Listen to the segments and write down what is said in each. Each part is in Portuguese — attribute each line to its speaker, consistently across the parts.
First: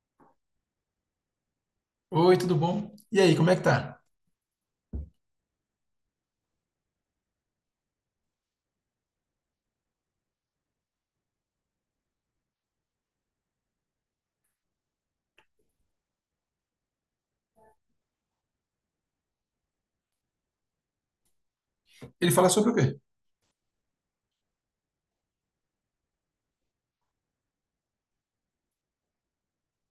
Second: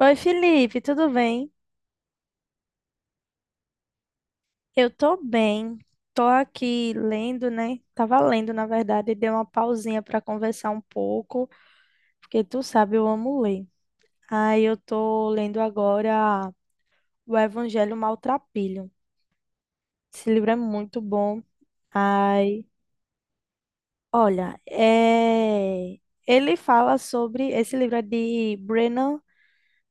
Speaker 1: Oi, Felipe, tudo bem?
Speaker 2: Oi, tudo bom? E aí, como é que tá?
Speaker 1: Eu tô bem. Tô aqui lendo, né? Tava lendo, na verdade, e dei uma pausinha para conversar um pouco, porque tu sabe, eu amo ler. Aí eu tô lendo agora o Evangelho Maltrapilho. Esse livro é muito bom.
Speaker 2: Ele fala
Speaker 1: Ai,
Speaker 2: sobre o quê?
Speaker 1: olha, ele fala sobre. Esse livro é de Brennan.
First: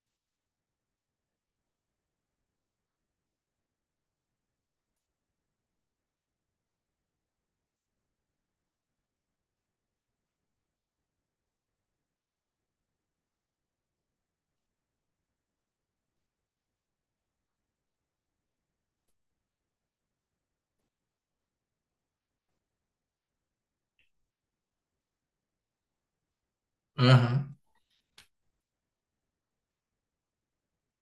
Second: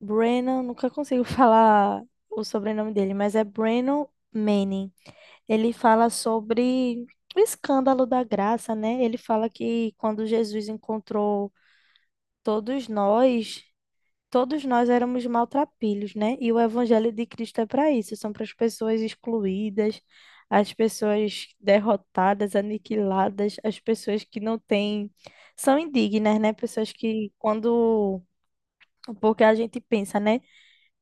Speaker 1: Brennan, nunca consigo falar o sobrenome dele, mas é Brennan Manning. Ele fala sobre o escândalo da graça, né? Ele fala que quando Jesus encontrou todos nós, todos nós éramos maltrapilhos, né? E o evangelho de Cristo é para isso, são para as pessoas excluídas, as pessoas derrotadas, aniquiladas, as pessoas que não têm, são indignas, né? Pessoas que
Speaker 2: Aham,
Speaker 1: quando, porque a gente pensa, né?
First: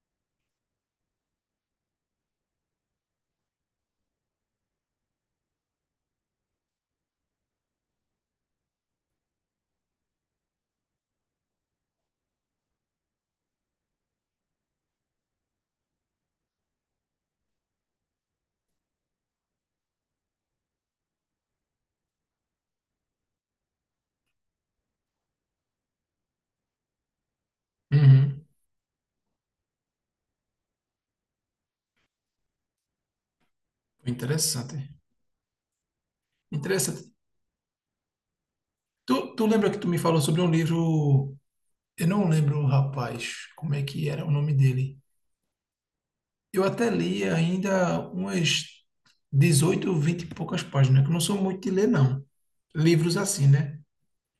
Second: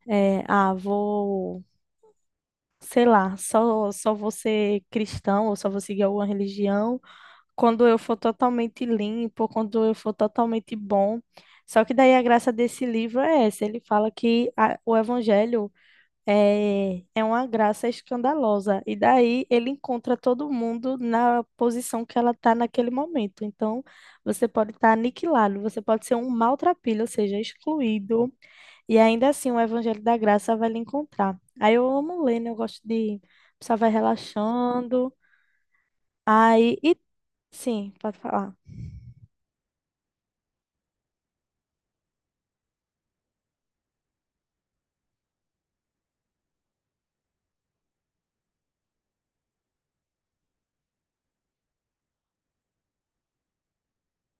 Speaker 1: É, ah, sei lá, só vou ser cristão ou só vou seguir alguma religião quando eu for totalmente limpo, quando eu for totalmente bom. Só que daí a graça desse livro é essa, ele fala que o evangelho é uma graça escandalosa, e daí ele encontra todo mundo na posição que ela está naquele momento. Então, você pode estar aniquilado, você pode ser um maltrapilho, ou seja, excluído,
Speaker 2: uhum.
Speaker 1: e ainda assim o evangelho da graça vai lhe encontrar. Aí eu amo ler, né? Eu gosto de. A pessoa vai
Speaker 2: Interessante.
Speaker 1: relaxando, aí. E,
Speaker 2: Interessante.
Speaker 1: sim, pode falar.
Speaker 2: Tu lembra que tu me falou sobre um livro? Eu não lembro, rapaz, como é que era o nome dele. Eu até li ainda umas 18, 20 e poucas páginas, que eu não sou muito de ler, não. Livros assim, né?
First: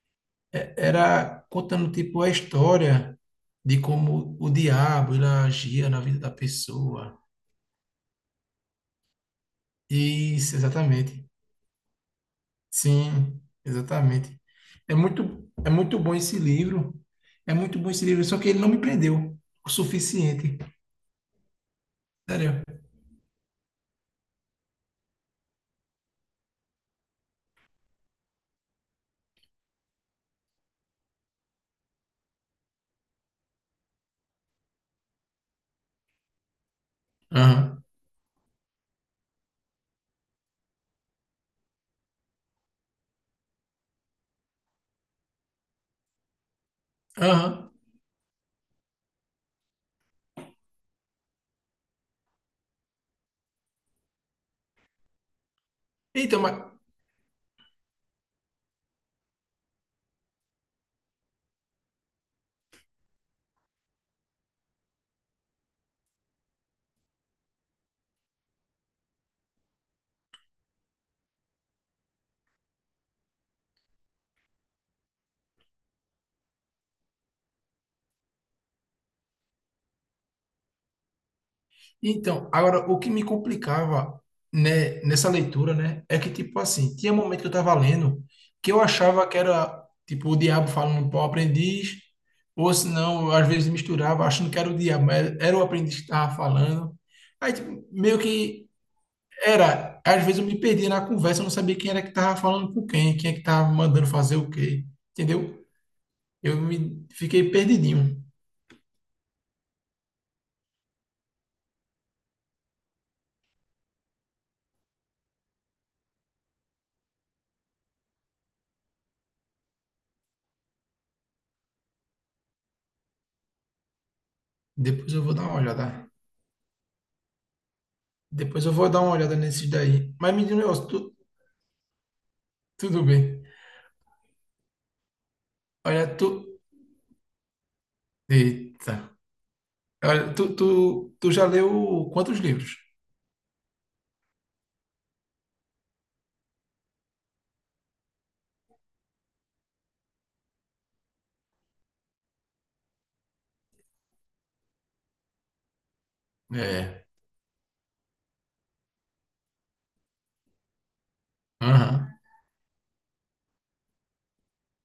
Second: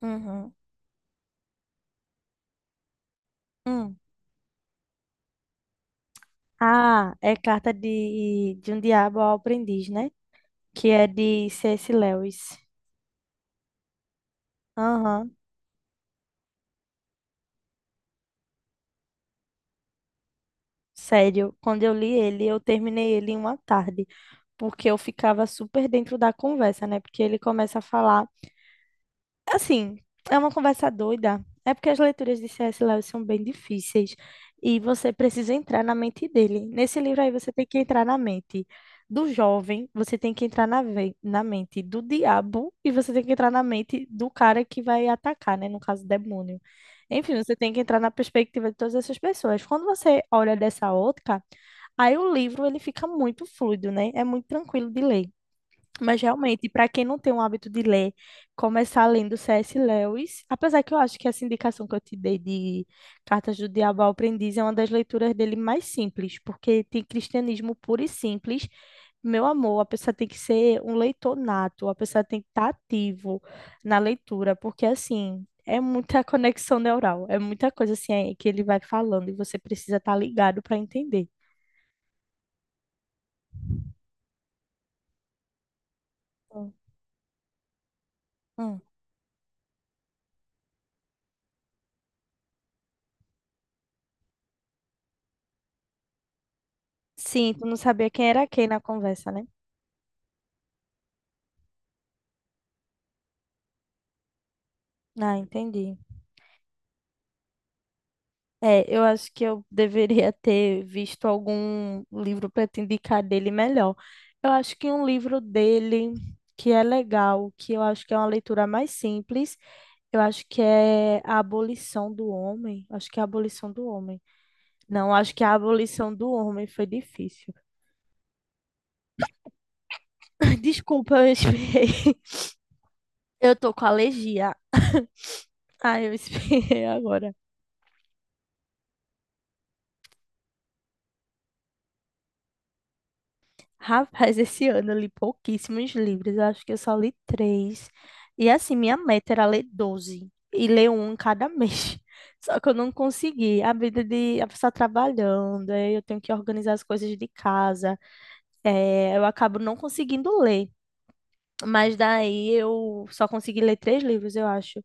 Speaker 1: Uhum.
Speaker 2: Era contando, tipo, a história de
Speaker 1: Hum.
Speaker 2: como o diabo ele agia na vida da
Speaker 1: Ah,
Speaker 2: pessoa.
Speaker 1: é carta de um diabo ao aprendiz, né?
Speaker 2: Isso,
Speaker 1: Que é
Speaker 2: exatamente.
Speaker 1: de C.S. Lewis.
Speaker 2: Sim, exatamente. É
Speaker 1: Aham,
Speaker 2: muito, é muito bom esse livro. É muito bom esse livro, só que ele não me prendeu o suficiente.
Speaker 1: sério. Quando eu li ele, eu
Speaker 2: Sério.
Speaker 1: terminei ele em uma tarde, porque eu ficava super dentro da conversa, né? Porque ele começa a falar. Assim, é uma conversa doida. É porque as leituras de C S Lewis são bem difíceis e você precisa entrar na mente dele. Nesse livro aí você tem que
Speaker 2: Aham.
Speaker 1: entrar na mente do jovem, você tem que entrar na mente do diabo e você tem que entrar na mente do cara que vai atacar, né? No caso, demônio. Enfim, você
Speaker 2: Aham.
Speaker 1: tem que entrar na perspectiva de todas essas pessoas. Quando você olha dessa ótica, aí o livro ele fica muito fluido, né? É muito tranquilo de ler. Mas
Speaker 2: Então, mas,
Speaker 1: realmente, para quem não tem o hábito de ler, começar lendo C.S. Lewis, apesar que eu acho que essa indicação que eu te dei de Cartas do Diabo ao Aprendiz é uma das leituras dele mais simples, porque tem cristianismo puro e simples. Meu amor, a pessoa tem que ser um leitor nato, a pessoa tem que estar ativo na leitura, porque assim, é muita conexão neural, é muita coisa assim é, que ele vai falando e você precisa estar ligado para entender.
Speaker 2: então, agora o que me complicava, né, nessa leitura, né, é que, tipo,
Speaker 1: Hum.
Speaker 2: assim, tinha momento que eu tava lendo que
Speaker 1: Hum.
Speaker 2: eu achava que era tipo o diabo falando para o aprendiz, ou se não, às vezes misturava achando que era o diabo, mas era o aprendiz que estava falando.
Speaker 1: Sim,
Speaker 2: Aí,
Speaker 1: tu não
Speaker 2: tipo,
Speaker 1: sabia
Speaker 2: meio
Speaker 1: quem era quem
Speaker 2: que
Speaker 1: na conversa, né?
Speaker 2: era, às vezes eu me perdia na conversa, eu não sabia quem era que tava falando com quem, quem é que tava mandando fazer o quê,
Speaker 1: Ah,
Speaker 2: entendeu?
Speaker 1: entendi.
Speaker 2: Eu me fiquei perdidinho.
Speaker 1: É, eu acho que eu deveria ter visto algum livro para te indicar dele melhor. Eu acho que um livro dele que é legal, que eu acho que é uma leitura mais simples, eu acho que é A Abolição do Homem. Acho que é A Abolição do Homem.
Speaker 2: Depois
Speaker 1: Não,
Speaker 2: eu vou
Speaker 1: acho
Speaker 2: dar
Speaker 1: que é A
Speaker 2: uma olhada.
Speaker 1: Abolição do Homem foi difícil.
Speaker 2: Depois eu vou dar uma olhada nesses daí. Mas me diz um negócio.
Speaker 1: Desculpa, eu espirrei.
Speaker 2: Tudo bem.
Speaker 1: Eu tô com alergia. Ah,
Speaker 2: Olha,
Speaker 1: eu
Speaker 2: tu.
Speaker 1: espirrei agora.
Speaker 2: Eita. Olha, tu já leu quantos livros?
Speaker 1: Rapaz, esse ano eu li pouquíssimos livros, eu acho que eu só li três. E assim, minha meta era ler 12 e ler um cada mês. Só que eu não consegui. A vida de a pessoa tá trabalhando, aí eu tenho que organizar as
Speaker 2: É.
Speaker 1: coisas de casa. Eu acabo não conseguindo ler. Mas
Speaker 2: Aham.
Speaker 1: daí eu só consegui ler três livros, eu acho.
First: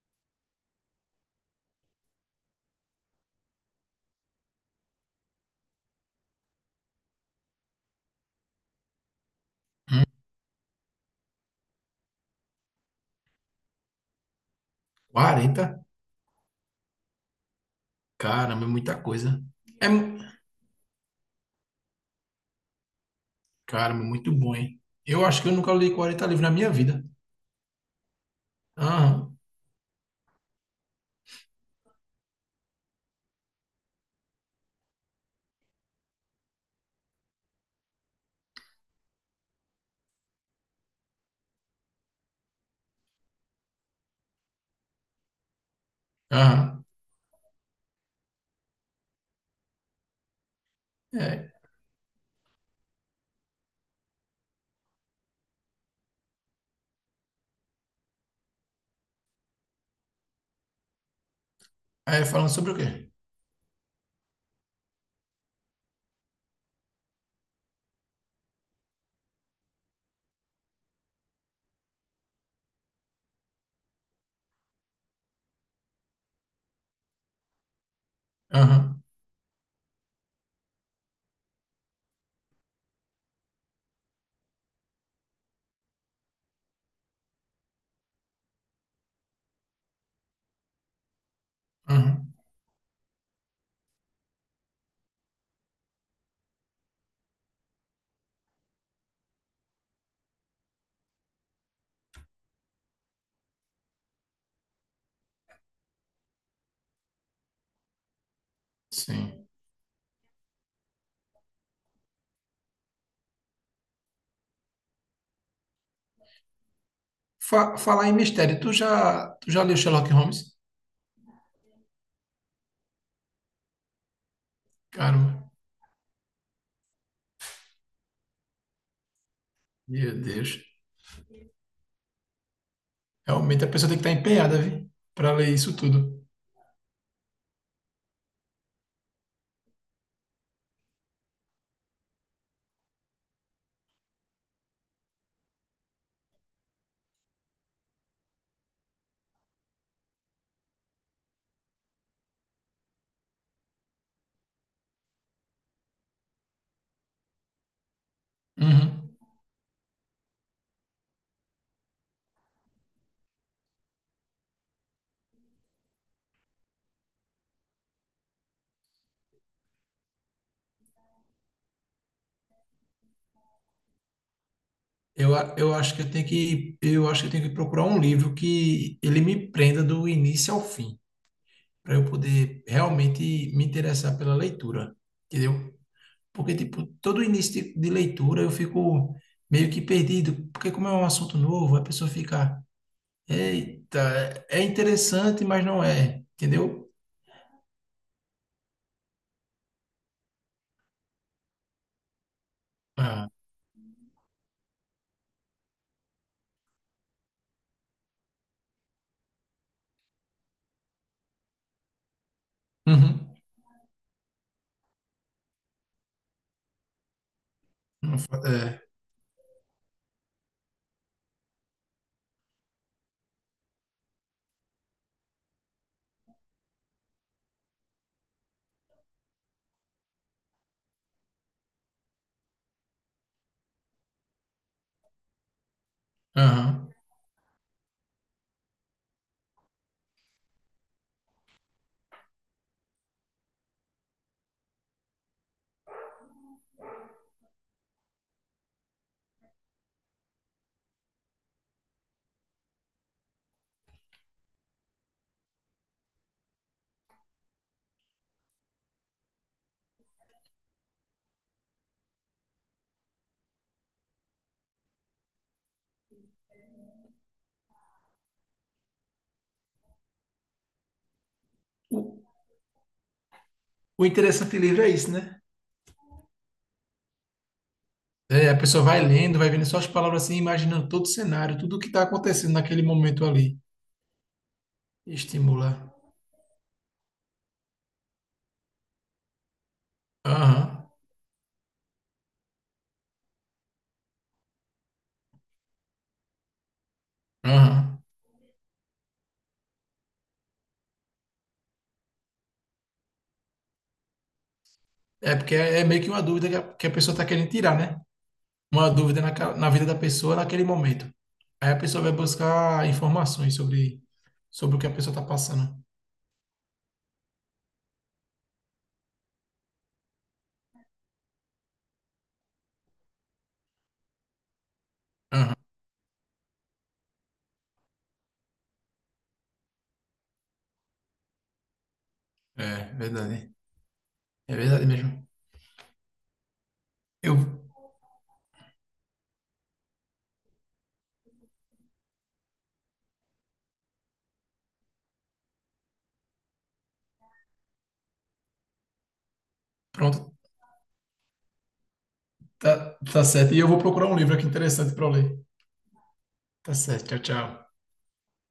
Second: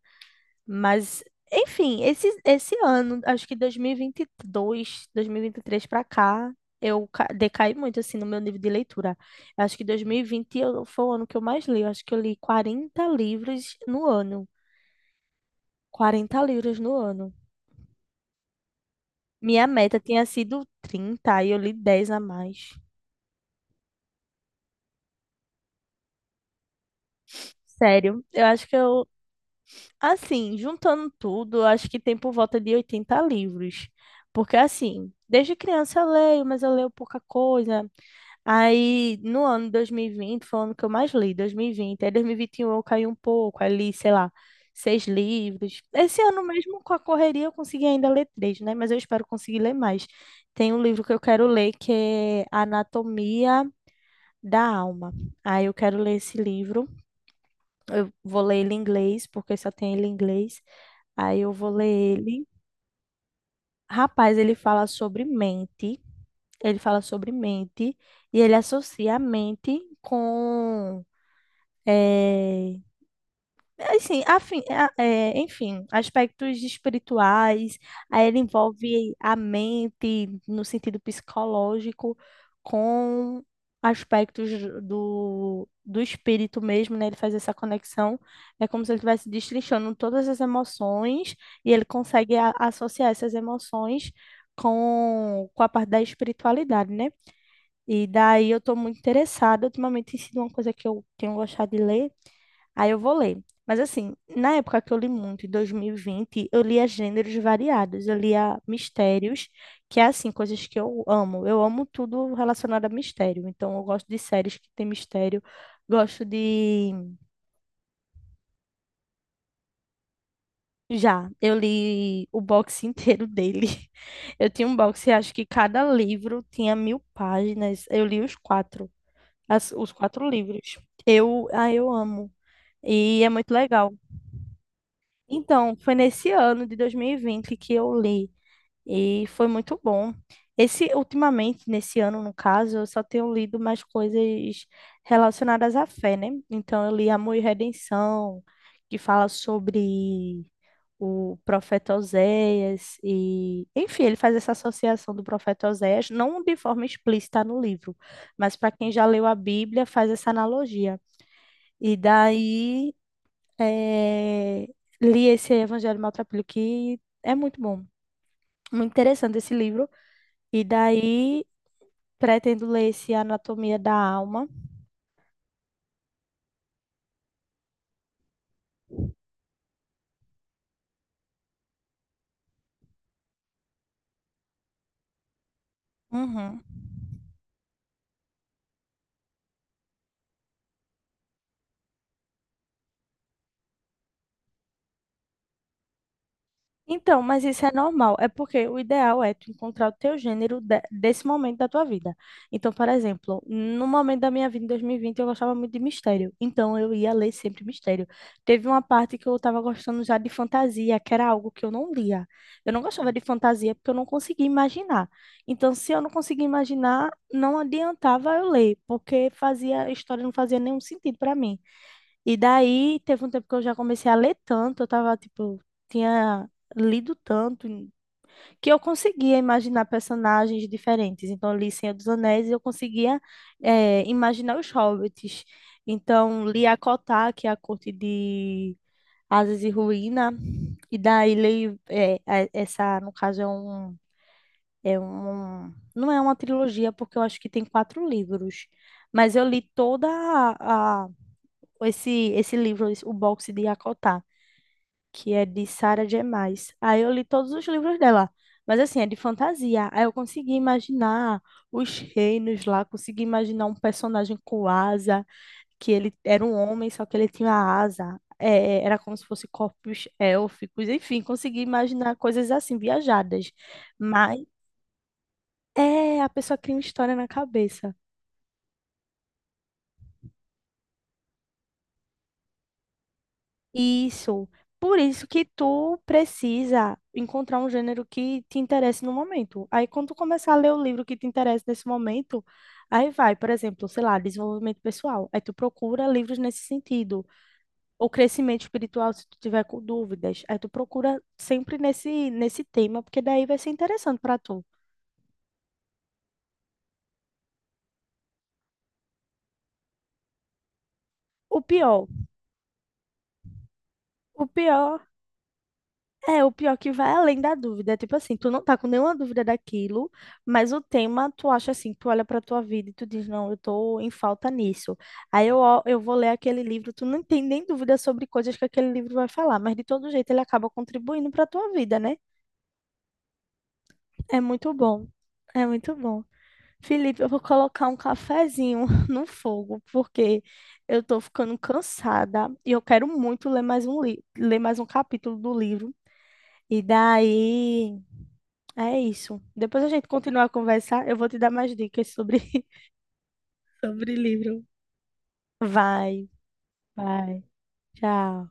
Speaker 1: Mas, enfim, esse ano, acho que dois mil e vinte e dois, dois mil e vinte e três para cá, eu decaí muito, assim, no meu nível de leitura. Eu acho que
Speaker 2: Hum,
Speaker 1: 2020 foi o ano que eu mais li. Eu acho que eu li 40 livros no ano.
Speaker 2: 40?
Speaker 1: 40 livros no ano.
Speaker 2: Caramba, é muita coisa.
Speaker 1: Minha
Speaker 2: É.
Speaker 1: meta tinha sido 30 e eu li 10 a mais.
Speaker 2: Caramba, é muito bom, hein? Eu acho que eu nunca li 40 livros na minha vida.
Speaker 1: Sério, eu acho que eu,
Speaker 2: Aham.
Speaker 1: assim, juntando tudo, eu acho que tem por volta de 80 livros. Porque, assim, desde criança eu leio, mas eu leio pouca coisa. Aí, no ano 2020, foi o ano que eu mais li, 2020. Aí, 2021 eu caí um pouco, aí li, sei lá, seis livros. Esse ano mesmo,
Speaker 2: Aham.
Speaker 1: com a correria, eu consegui ainda ler três, né? Mas eu espero conseguir ler mais. Tem um livro que eu quero
Speaker 2: É.
Speaker 1: ler que é Anatomia da Alma. Aí eu quero ler esse livro. Eu vou ler ele em inglês, porque só tem ele em inglês. Aí eu vou ler
Speaker 2: É,
Speaker 1: ele.
Speaker 2: falando sobre o quê?
Speaker 1: Rapaz, ele fala sobre mente. Ele fala sobre mente e ele associa a mente com é, assim, é, enfim, aspectos espirituais, aí ele
Speaker 2: Aham,
Speaker 1: envolve a mente no sentido psicológico com aspectos do espírito mesmo, né? Ele faz essa conexão, é como se ele estivesse destrinchando todas as emoções e ele
Speaker 2: aham,
Speaker 1: consegue associar essas emoções com a parte da espiritualidade, né? E daí eu estou muito interessada, ultimamente tem sido uma coisa que eu tenho gostado de ler, aí eu vou ler. Mas assim, na época que eu li muito, em 2020, eu lia gêneros variados. Eu lia
Speaker 2: sim.
Speaker 1: mistérios, que é assim, coisas que eu amo. Eu amo tudo relacionado a mistério. Então, eu gosto de séries que tem mistério. Gosto de.
Speaker 2: Falar em mistério, tu já leu Sherlock Holmes?
Speaker 1: Já, eu li o box inteiro dele. Eu tinha um box e acho que
Speaker 2: Caramba,
Speaker 1: cada livro tinha 1.000 páginas. Eu li os quatro, os
Speaker 2: meu
Speaker 1: quatro
Speaker 2: Deus.
Speaker 1: livros. Eu, ah, eu amo. E é muito
Speaker 2: Realmente a pessoa
Speaker 1: legal.
Speaker 2: tem que estar empenhada, viu? Pra ler isso
Speaker 1: Então, foi
Speaker 2: tudo.
Speaker 1: nesse ano de 2020 que eu li e foi muito bom. Esse ultimamente, nesse ano, no caso, eu só tenho lido mais coisas relacionadas à fé, né? Então, eu li Amor e Redenção, que fala sobre o profeta Oséias e, enfim, ele faz essa associação do profeta Oséias, não de forma explícita no livro, mas para quem já
Speaker 2: Uhum.
Speaker 1: leu a Bíblia, faz essa analogia. E daí eh, li esse Evangelho Maltrapilho, que é muito bom, muito interessante esse livro. E daí pretendo ler esse Anatomia da Alma.
Speaker 2: Eu acho que eu tenho que procurar um livro que ele me prenda do início ao fim, para eu poder realmente me interessar pela leitura, entendeu? Porque,
Speaker 1: Uhum.
Speaker 2: tipo, todo início de leitura eu fico meio que perdido, porque como é um assunto novo, a pessoa fica. Eita, é interessante, mas não é, entendeu?
Speaker 1: Então, mas isso é normal, é porque o ideal é tu encontrar o teu gênero desse momento da tua vida. Então, por
Speaker 2: Ah,
Speaker 1: exemplo, no momento da minha vida em 2020, eu gostava muito de mistério, então eu ia ler sempre mistério. Teve uma parte que eu estava gostando já de fantasia, que era algo que eu não lia. Eu não gostava de
Speaker 2: uhum.
Speaker 1: fantasia porque eu não conseguia imaginar. Então, se eu não conseguia imaginar, não
Speaker 2: Não
Speaker 1: adiantava
Speaker 2: fa-.
Speaker 1: eu ler,
Speaker 2: É,
Speaker 1: porque a história não fazia nenhum sentido para mim. E daí teve um tempo que eu já comecei a ler tanto, eu tava, tipo, tinha lido tanto, que eu conseguia imaginar personagens diferentes. Então, eu li Senhor dos Anéis e eu conseguia imaginar os hobbits. Então, li
Speaker 2: aham.
Speaker 1: Akotá, que é a corte de Asas e Ruína, e daí leio essa, no caso, é um, não é uma trilogia, porque eu acho que tem quatro livros, mas eu li toda a, esse livro, o boxe de Yakotá, que é de Sarah J. Maas. Aí eu li todos os livros dela, mas assim, é de fantasia. Aí eu consegui imaginar os reinos lá, consegui imaginar um personagem com asa, que ele era um homem, só que ele tinha asa. Era como se fosse corpos élficos, enfim, consegui
Speaker 2: O,
Speaker 1: imaginar coisas assim, viajadas.
Speaker 2: o
Speaker 1: Mas
Speaker 2: interessante livro é isso, né?
Speaker 1: é, a pessoa cria uma história na cabeça.
Speaker 2: É, a pessoa vai lendo, vai vendo só as palavras assim, imaginando todo o cenário, tudo o que está acontecendo naquele momento ali.
Speaker 1: Isso. Por isso que
Speaker 2: Estimula.
Speaker 1: tu precisa encontrar um gênero que te interesse no momento. Aí, quando tu começar a
Speaker 2: Aham,
Speaker 1: ler o livro que te interessa nesse momento, aí vai, por exemplo, sei lá, desenvolvimento pessoal. Aí tu procura livros nesse sentido.
Speaker 2: aham.
Speaker 1: Ou crescimento espiritual, se tu tiver com dúvidas. Aí tu procura sempre nesse tema, porque daí vai ser interessante para tu.
Speaker 2: É porque é meio que uma dúvida que a pessoa está querendo tirar, né? Uma dúvida na vida da pessoa naquele momento.
Speaker 1: O
Speaker 2: Aí a
Speaker 1: pior,
Speaker 2: pessoa vai buscar informações sobre,
Speaker 1: o
Speaker 2: sobre o que a
Speaker 1: pior
Speaker 2: pessoa está passando.
Speaker 1: o pior que vai além da dúvida. É tipo assim, tu não tá com nenhuma dúvida daquilo, mas o tema tu acha assim, tu olha pra tua vida e tu diz, não, eu tô em falta nisso. Aí
Speaker 2: Aham.
Speaker 1: eu vou ler aquele livro, tu não tem nem dúvida sobre coisas que aquele livro vai falar, mas de todo jeito ele acaba contribuindo pra tua vida, né?
Speaker 2: É verdade.
Speaker 1: É
Speaker 2: É
Speaker 1: muito
Speaker 2: verdade
Speaker 1: bom.
Speaker 2: mesmo.
Speaker 1: É muito bom. Felipe, eu
Speaker 2: Eu,
Speaker 1: vou colocar um cafezinho no fogo, porque eu tô ficando cansada e eu quero muito ler mais um capítulo do livro. E daí é isso. Depois a gente
Speaker 2: Pronto,
Speaker 1: continuar a conversar. Eu vou te dar mais dicas sobre,
Speaker 2: tá, tá certo. E eu vou procurar
Speaker 1: sobre
Speaker 2: um livro aqui
Speaker 1: livro.
Speaker 2: interessante para eu ler.
Speaker 1: Vai,
Speaker 2: Tá certo, tchau,
Speaker 1: vai.
Speaker 2: tchau.
Speaker 1: Tchau.